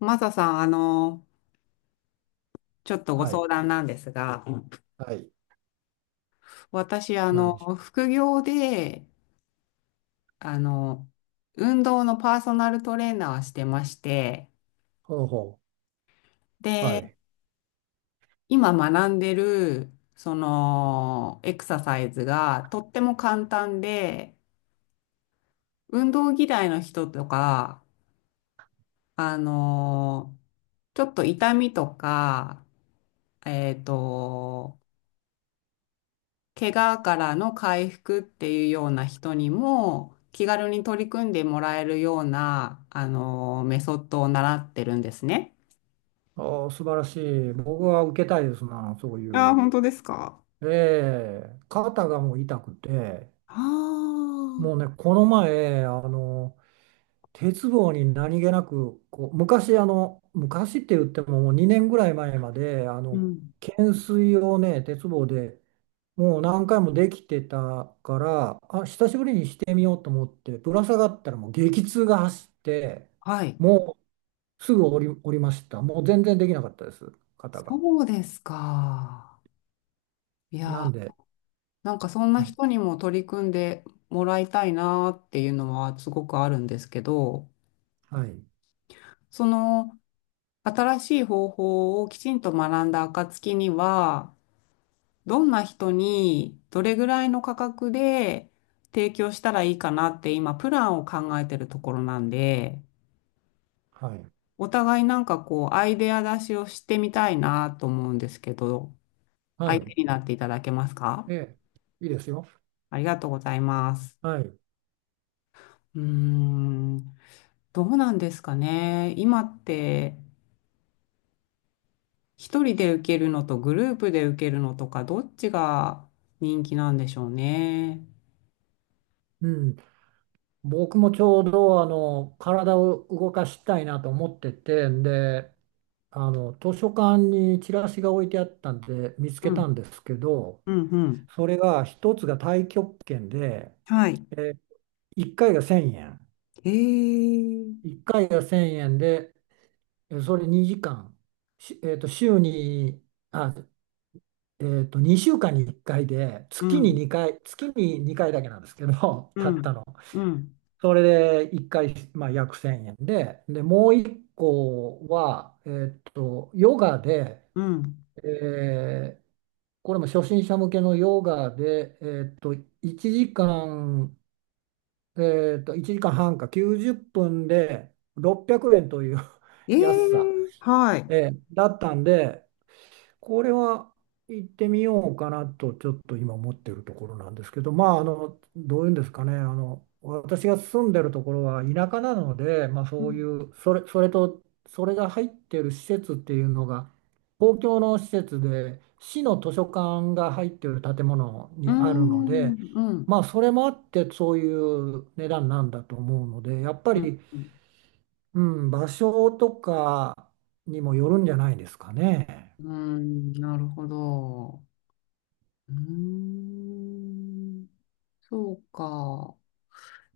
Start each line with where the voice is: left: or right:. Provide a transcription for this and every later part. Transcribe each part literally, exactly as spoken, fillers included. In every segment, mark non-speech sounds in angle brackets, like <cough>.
left: マサさん、あの、ちょっとご
right: はい。
left: 相談なんですが、うん
right: はい。
left: 私、あ
right: なん
left: の、
right: でしょう。
left: 副業で、あの、運動のパーソナルトレーナーしてまして、
right: ほうほう。は
left: で、
right: い。
left: 今学んでる、その、エクササイズがとっても簡単で、運動嫌いの人とか、あの、ちょっと痛みとか、えっと、怪我からの回復っていうような人にも気軽に取り組んでもらえるような、あの、メソッドを習ってるんですね。
right: おー、素晴らしい。僕は受けたいですな、そうい
left: ああ、
right: う。
left: 本当ですか。
right: ええ、肩がもう痛くて、
left: あ
right: もうね、
left: あ、
right: この前、あの、鉄棒に何気なく、こう、昔、あの、昔って言ってももうにねんぐらい前まで、あ
left: う
right: の、
left: ん。
right: 懸垂をね、鉄棒でもう何回もできてたから、あ、久しぶりにしてみようと思って、ぶら下がったらもう激痛が走って、
left: はい。
right: もうすぐ降り、降りました。もう全然できなかったです、方が。
left: そうですか。い
right: なん
left: や、
right: で、
left: なんかそんな
right: はい、
left: 人にも取り組んでもらいたいなっていうのはすごくあるんですけど、
right: はい、
left: その新しい方法をきちんと学んだ暁には、どんな人にどれぐらいの価格で提供したらいいかなって今プランを考えてるところなんで、
right: はい、
left: お互いなんかこうアイデア出しをしてみたいなと思うんですけど、
right: は
left: 相
right: い、
left: 手になっていただけますか？
right: ええ、いいですよ。
left: ありがとうございます。
right: はい、
left: うーん、どうなんですかね。今って一人で受けるのとグループで受けるのとかどっちが人気なんでしょうね。
right: うん。僕もちょうど、あの、体を動かしたいなと思ってて、で、あの、図書館にチラシが置いてあったんで、見つけ
left: う
right: たん
left: ん、
right: ですけど、
left: うん、うん。
right: それが一つが太極拳で、
left: はい。
right: え、いっかいがせんえん。
left: えー。
right: いっかいがせんえんで、えそれにじかん、しえっと、週に、あ、えっと、にしゅうかんにいっかいで、
left: う
right: 月に
left: ん、
right: にかい、月ににかいだけなんですけど、<laughs>
left: う
right: たった
left: ん、
right: の。
left: うん、
right: それでいっかい、まあ、約せんえんで、で、もういっこは、えっと、ヨガで、
left: うん。
right: えーこれも初心者向けのヨガで、えっと、いちじかん、えっと、いちじかんはんかきゅうじっぷんでろっぴゃくえんという <laughs>
left: え
right: 安さ、
left: え、はい。
right: えーだったんで、これは行ってみようかなとちょっと今思ってるところなんですけど、まあ、あのどういうんですかね、あの私が住んでるところは田舎なので、まあ、
left: う
right: そうい
left: ん、
right: うそれ、それとそれが入ってる施設っていうのが公共の施設で、市の図書館が入ってる建物
left: う
right: にあるの
left: ん、
right: で、
left: うん、
right: まあ、それもあってそういう値段なんだと思うので、やっぱ
left: うん、
right: り、うん、場所とかにもよるんじゃないですかね。
left: うん、なるほど。うーん、そうか。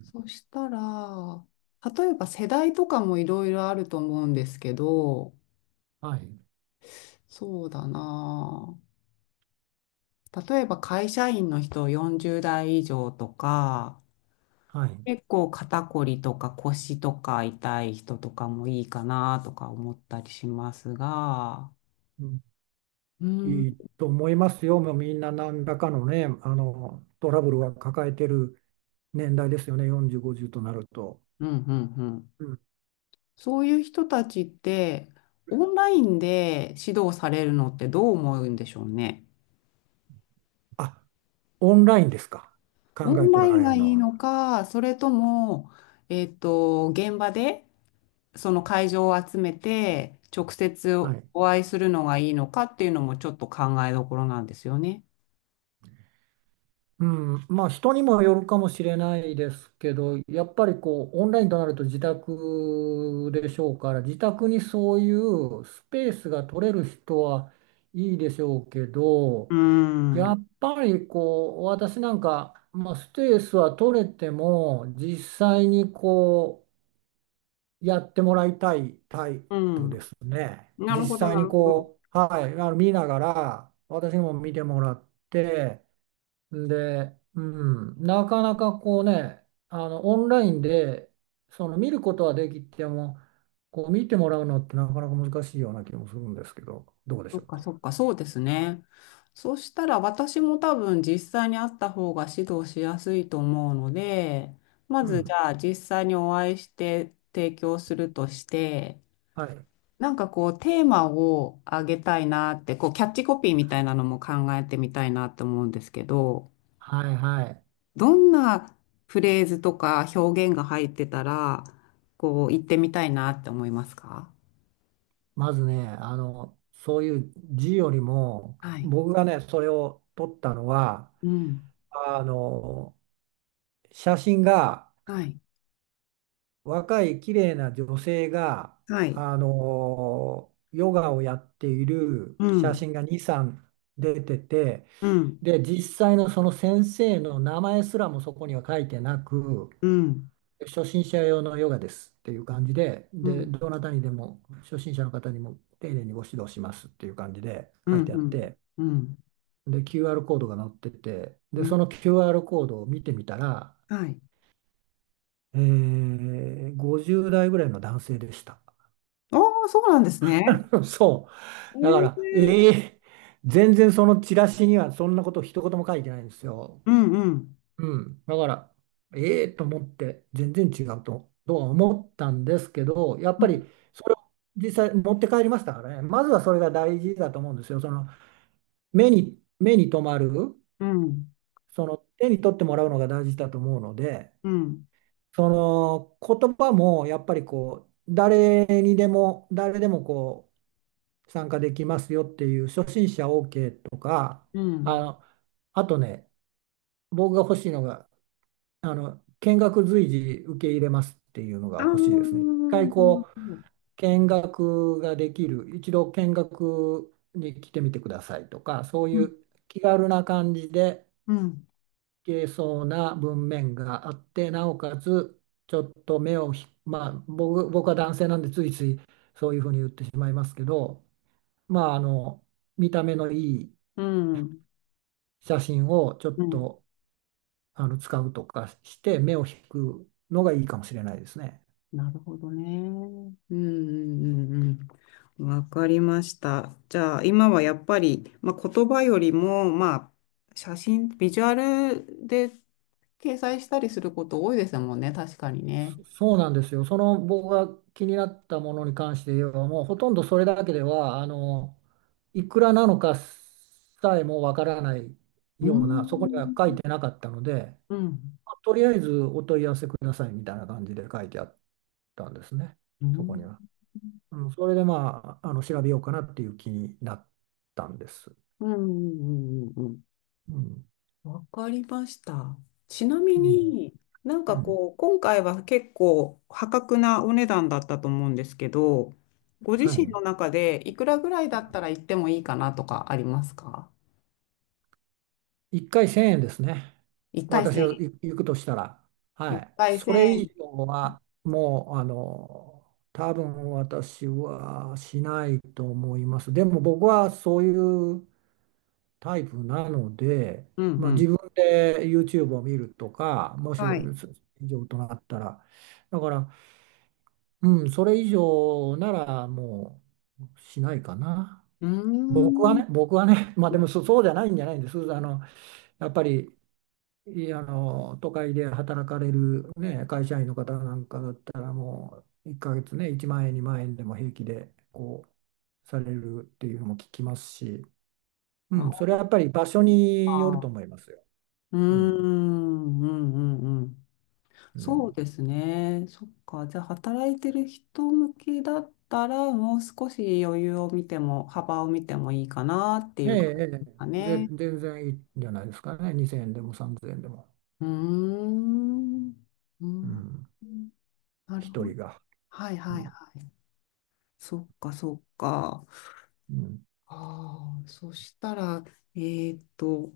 left: そしたら、例えば世代とかもいろいろあると思うんですけど、
right: はい、
left: そうだな。例えば会社員の人よんじゅう代以上とか、
right: はい、
left: 結構肩こりとか腰とか痛い人とかもいいかなとか思ったりしますが、
right: うん、
left: うん、うん、
right: いいと思いますよ。もうみんな何らかのね、あの、トラブルは抱えてる年代ですよね。よんじゅう、ごじゅうとなると。
left: うん、うん。
right: うん。
left: そういう人たちって、オンラインで指導されるのってどう思うんでしょうね。
right: あ、オンラインですか。考
left: オ
right: え
left: ン
right: と
left: ライ
right: ら
left: ン
right: れ
left: が
right: る
left: い
right: の
left: い
right: は。
left: のか、それとも、えっと、現場でその会場を集めて直接
right: はい。
left: お会いするのがいいのかっていうのもちょっと考えどころなんですよね。
right: うん。まあ、人にもよるかもしれないですけど、やっぱりこう、オンラインとなると自宅でしょうから、自宅にそういうスペースが取れる人はいいでしょうけど、
left: う
right: や
left: ん。
right: っぱりこう、私なんか、まあ、スペースは取れても実際にこうやってもらいたいタイ
left: う
right: プ
left: ん。
right: ね、
left: なる
right: 実
left: ほど、
right: 際
left: な
right: に
left: るほど。
right: こう、はい、あの見ながら私にも見てもらって、で、うん、なかなかこうね、あのオンラインでその見ることはできても、こう見てもらうのってなかなか難しいような気もするんですけど、どうで
left: そ
right: しょ
left: っ
right: う
left: かそ
right: か。
left: っか、そうですね。そしたら私も多分実際に会った方が指導しやすいと思うので、ま
right: う
left: ずじ
right: ん、
left: ゃあ実際にお会いして提供するとして、
right: はい、
left: なんかこうテーマをあげたいなって、こうキャッチコピーみたいなのも考えてみたいなって思うんですけど、
right: はい、はい、
left: どんなフレーズとか表現が入ってたら、こう言ってみたいなって思いますか？
right: まずね、あの、そういう字よりも、
left: はい。
right: 僕がね、それを撮ったのは、
left: うん。
right: あの、写真が、
left: はい。
right: 若い綺麗な女性が、
left: はい。
right: あの、ヨガをやっている
left: う
right: 写
left: ん。
right: 真がに、さん出てて、
left: うん。
right: で、実際のその先生の名前すらもそこには書いてなく、
left: うん。
right: 初心者用のヨガですっていう感じで、
left: う
right: で、
left: ん、
right: どなたにでも、初心者の方にも丁寧にご指導しますっていう感じで
left: う
right: 書い
left: ん、
right: てあ
left: う
right: っ
left: ん、
right: て、
left: うん、
right: で、キューアール コードが載ってて、
left: う
right: で、そ
left: ん。
right: の キューアール コードを見てみたら、
left: はい。
right: えー、ごじゅう代ぐらいの男性でした。
left: ああ、そうなんですね。
right: <laughs> そう。だから、え
left: ええ、
right: ー、全然そのチラシにはそんなこと一言も書いてないんですよ。
left: うん、うん、
right: うん。だから、えーと思って、全然違うと、とは思ったんですけど、やっ
left: う
right: ぱ
left: ん、
right: り、それを実際持って帰りましたからね。まずはそれが大事だと思うんですよ。その、目に、目に留まる、
left: うん、
right: その、手に取ってもらうのが大事だと思うので、
left: うん、
right: その言葉もやっぱりこう、誰にでも、誰でもこう参加できますよっていう、初心者 オーケー とか、
left: う
right: あ
left: ん。
right: のあとね、僕が欲しいのが、あの見学随時受け入れますっていうのが
left: ああ、
right: 欲しいですね。一回
left: なる
right: こう
left: ほど。
right: 見学ができる、一度見学に来てみてくださいとか、そう
left: う
right: い
left: ん、
right: う気軽な感じで
left: うん、
right: けそうな文面があって、なおかつちょっと目をひまあ、僕、僕は男性なんでついついそういうふうに言ってしまいますけど、まあ、あの見た目のいい
left: うん、
right: 写真をちょっ
left: うん。
right: とあの使うとかして目を引くのがいいかもしれないですね。
left: なるほどね。うん、うん、うんうん。わかりました。じゃあ、今はやっぱり、まあ、言葉よりも、まあ、写真、ビジュアルで掲載したりすること多いですもんね。確かにね。
right: そうなんですよ。その、僕が気になったものに関して言えば、もうほとんどそれだけでは、あのいくらなのかさえもわからない
left: う
right: ような、そこには書い
left: ん。
right: てなかったので。
left: うん。
right: とりあえずお問い合わせくださいみたいな感じで書いてあったんですね、
left: う
right: そこに
left: ん。
right: は。うん、それでまあ、あの調べようかなっていう気になったんです。
left: うん。うんうんうん。
right: うん、
left: わかりました。ちなみ
right: うん、
left: になん
right: う
left: か
right: ん。
left: こう、今回は結構破格なお値段だったと思うんですけど、ご自
right: は
left: 身
right: い。
left: の中でいくらぐらいだったら行ってもいいかなとかありますか？
right: いっかいせんえんですね。
left: 一回
right: 私
left: 千
right: が
left: 円。
right: 行行くとしたら。は
left: 一
right: い。
left: 回
right: それ以
left: 千、
right: 上は、もう、あの、多分私はしないと思います。でも僕はそういうタイプなので、
left: うんう
right: まあ、自
left: ん。
right: 分で ユーチューブ を見るとか、もし
left: はい。
right: そ以上となったら、だから、うん、それ以上ならもうしないかな。
left: うー
right: 僕は
left: ん。
right: ね、僕はね、<laughs> まあでも、そ、そうじゃないんじゃないんです。あの、やっぱり、いあの、都会で働かれる、ね、会社員の方なんかだったら、もういっかげつね、いちまん円、にまん円でも平気で、こう、されるっていうのも聞きますし、うん、
left: あ
right: それはやっぱり場所によると思
left: あ。
right: いますよ。
left: うー
right: うん、
left: ん。うんうんうん。
right: う
left: そう
right: ん、
left: ですね。そっか。じゃあ、働いてる人向けだったら、もう少し余裕を見ても、幅を見てもいいかなってい
right: ええ、
left: う感
right: え
left: じですか
right: え、ぜ、
left: ね。
right: 全然いいんじゃないですかね。にせんえんでもさんぜんえんでも。
left: うーん。うー
right: う
left: ん。
right: ん、
left: なる
right: 一
left: ほ
right: 人
left: ど。
right: が。
left: はい
right: う
left: はいは
right: ん、
left: い。そっかそっか。
right: うん、
left: ああ、そしたら、えーっと、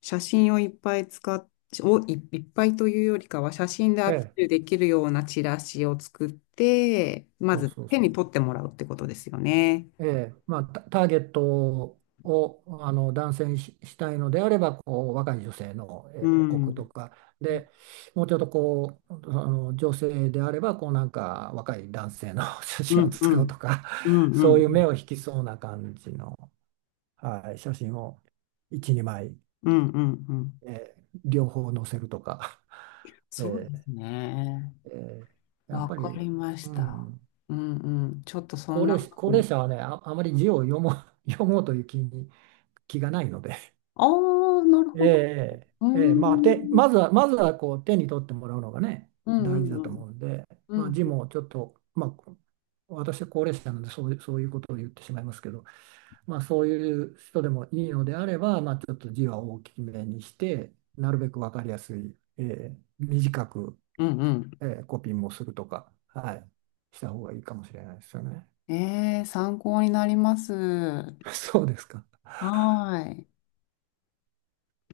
left: 写真をいっぱい使っ、をい、いっぱいというよりかは、写真で
right: え
left: アピ
right: え、
left: ールできるようなチラシを作って、ま
right: そう
left: ず
right: そう
left: 手
right: そ
left: に
right: う。
left: 取ってもらうってことですよね。
right: ええ、まあ、タ、ターゲットをあの男性にし、したいのであれば、こう、若い女性の、
left: う
right: え、置くと
left: ん。
right: か、
left: うん
right: で、もうちょっとこう、あの女性であれば、こう、なんか若い男性の <laughs> 写
left: う
right: 真を
left: ん。う
right: 使う
left: ん
right: とか、
left: うんう
right: そういう目
left: ん。
right: を引きそうな感じの、はい、写真をいち、にまい。
left: うんうんうん。
right: えー両方乗せるとか、<laughs>
left: そう
right: え
left: で
right: ー
left: すね。
right: えーやっ
left: わ
right: ぱ
left: か
right: り、
left: りま
right: う
left: した。
right: ん、
left: うんうん。ちょっとそん
right: 高
left: な
right: 齢者、高
left: ふう
right: 齢
left: に。
right: 者はね、あ、あまり字を読もう、<laughs> 読もうという気に、気がないので、<laughs>
left: ああ、なるほど。
right: え
left: うー
right: ーえーまあ、手
left: ん。
right: まずは、まずはこう手に取ってもらうのがね、
left: う
right: 大事
left: ん
right: だ
left: うん
right: と
left: う
right: 思う
left: ん。
right: んで、
left: う
right: まあ、字
left: ん
right: もちょっと、まあ、私は高齢者なのでそういう、そういうことを言ってしまいますけど、まあ、そういう人でもいいのであれば、まあ、ちょっと字は大きめにして、なるべく分かりやすい、えー短く
left: うんうん。
right: えーコピーもするとか、はい、した方がいいかもしれないですよね。
left: ええ、参考になります。は
right: <laughs> そうですか。
left: ーい。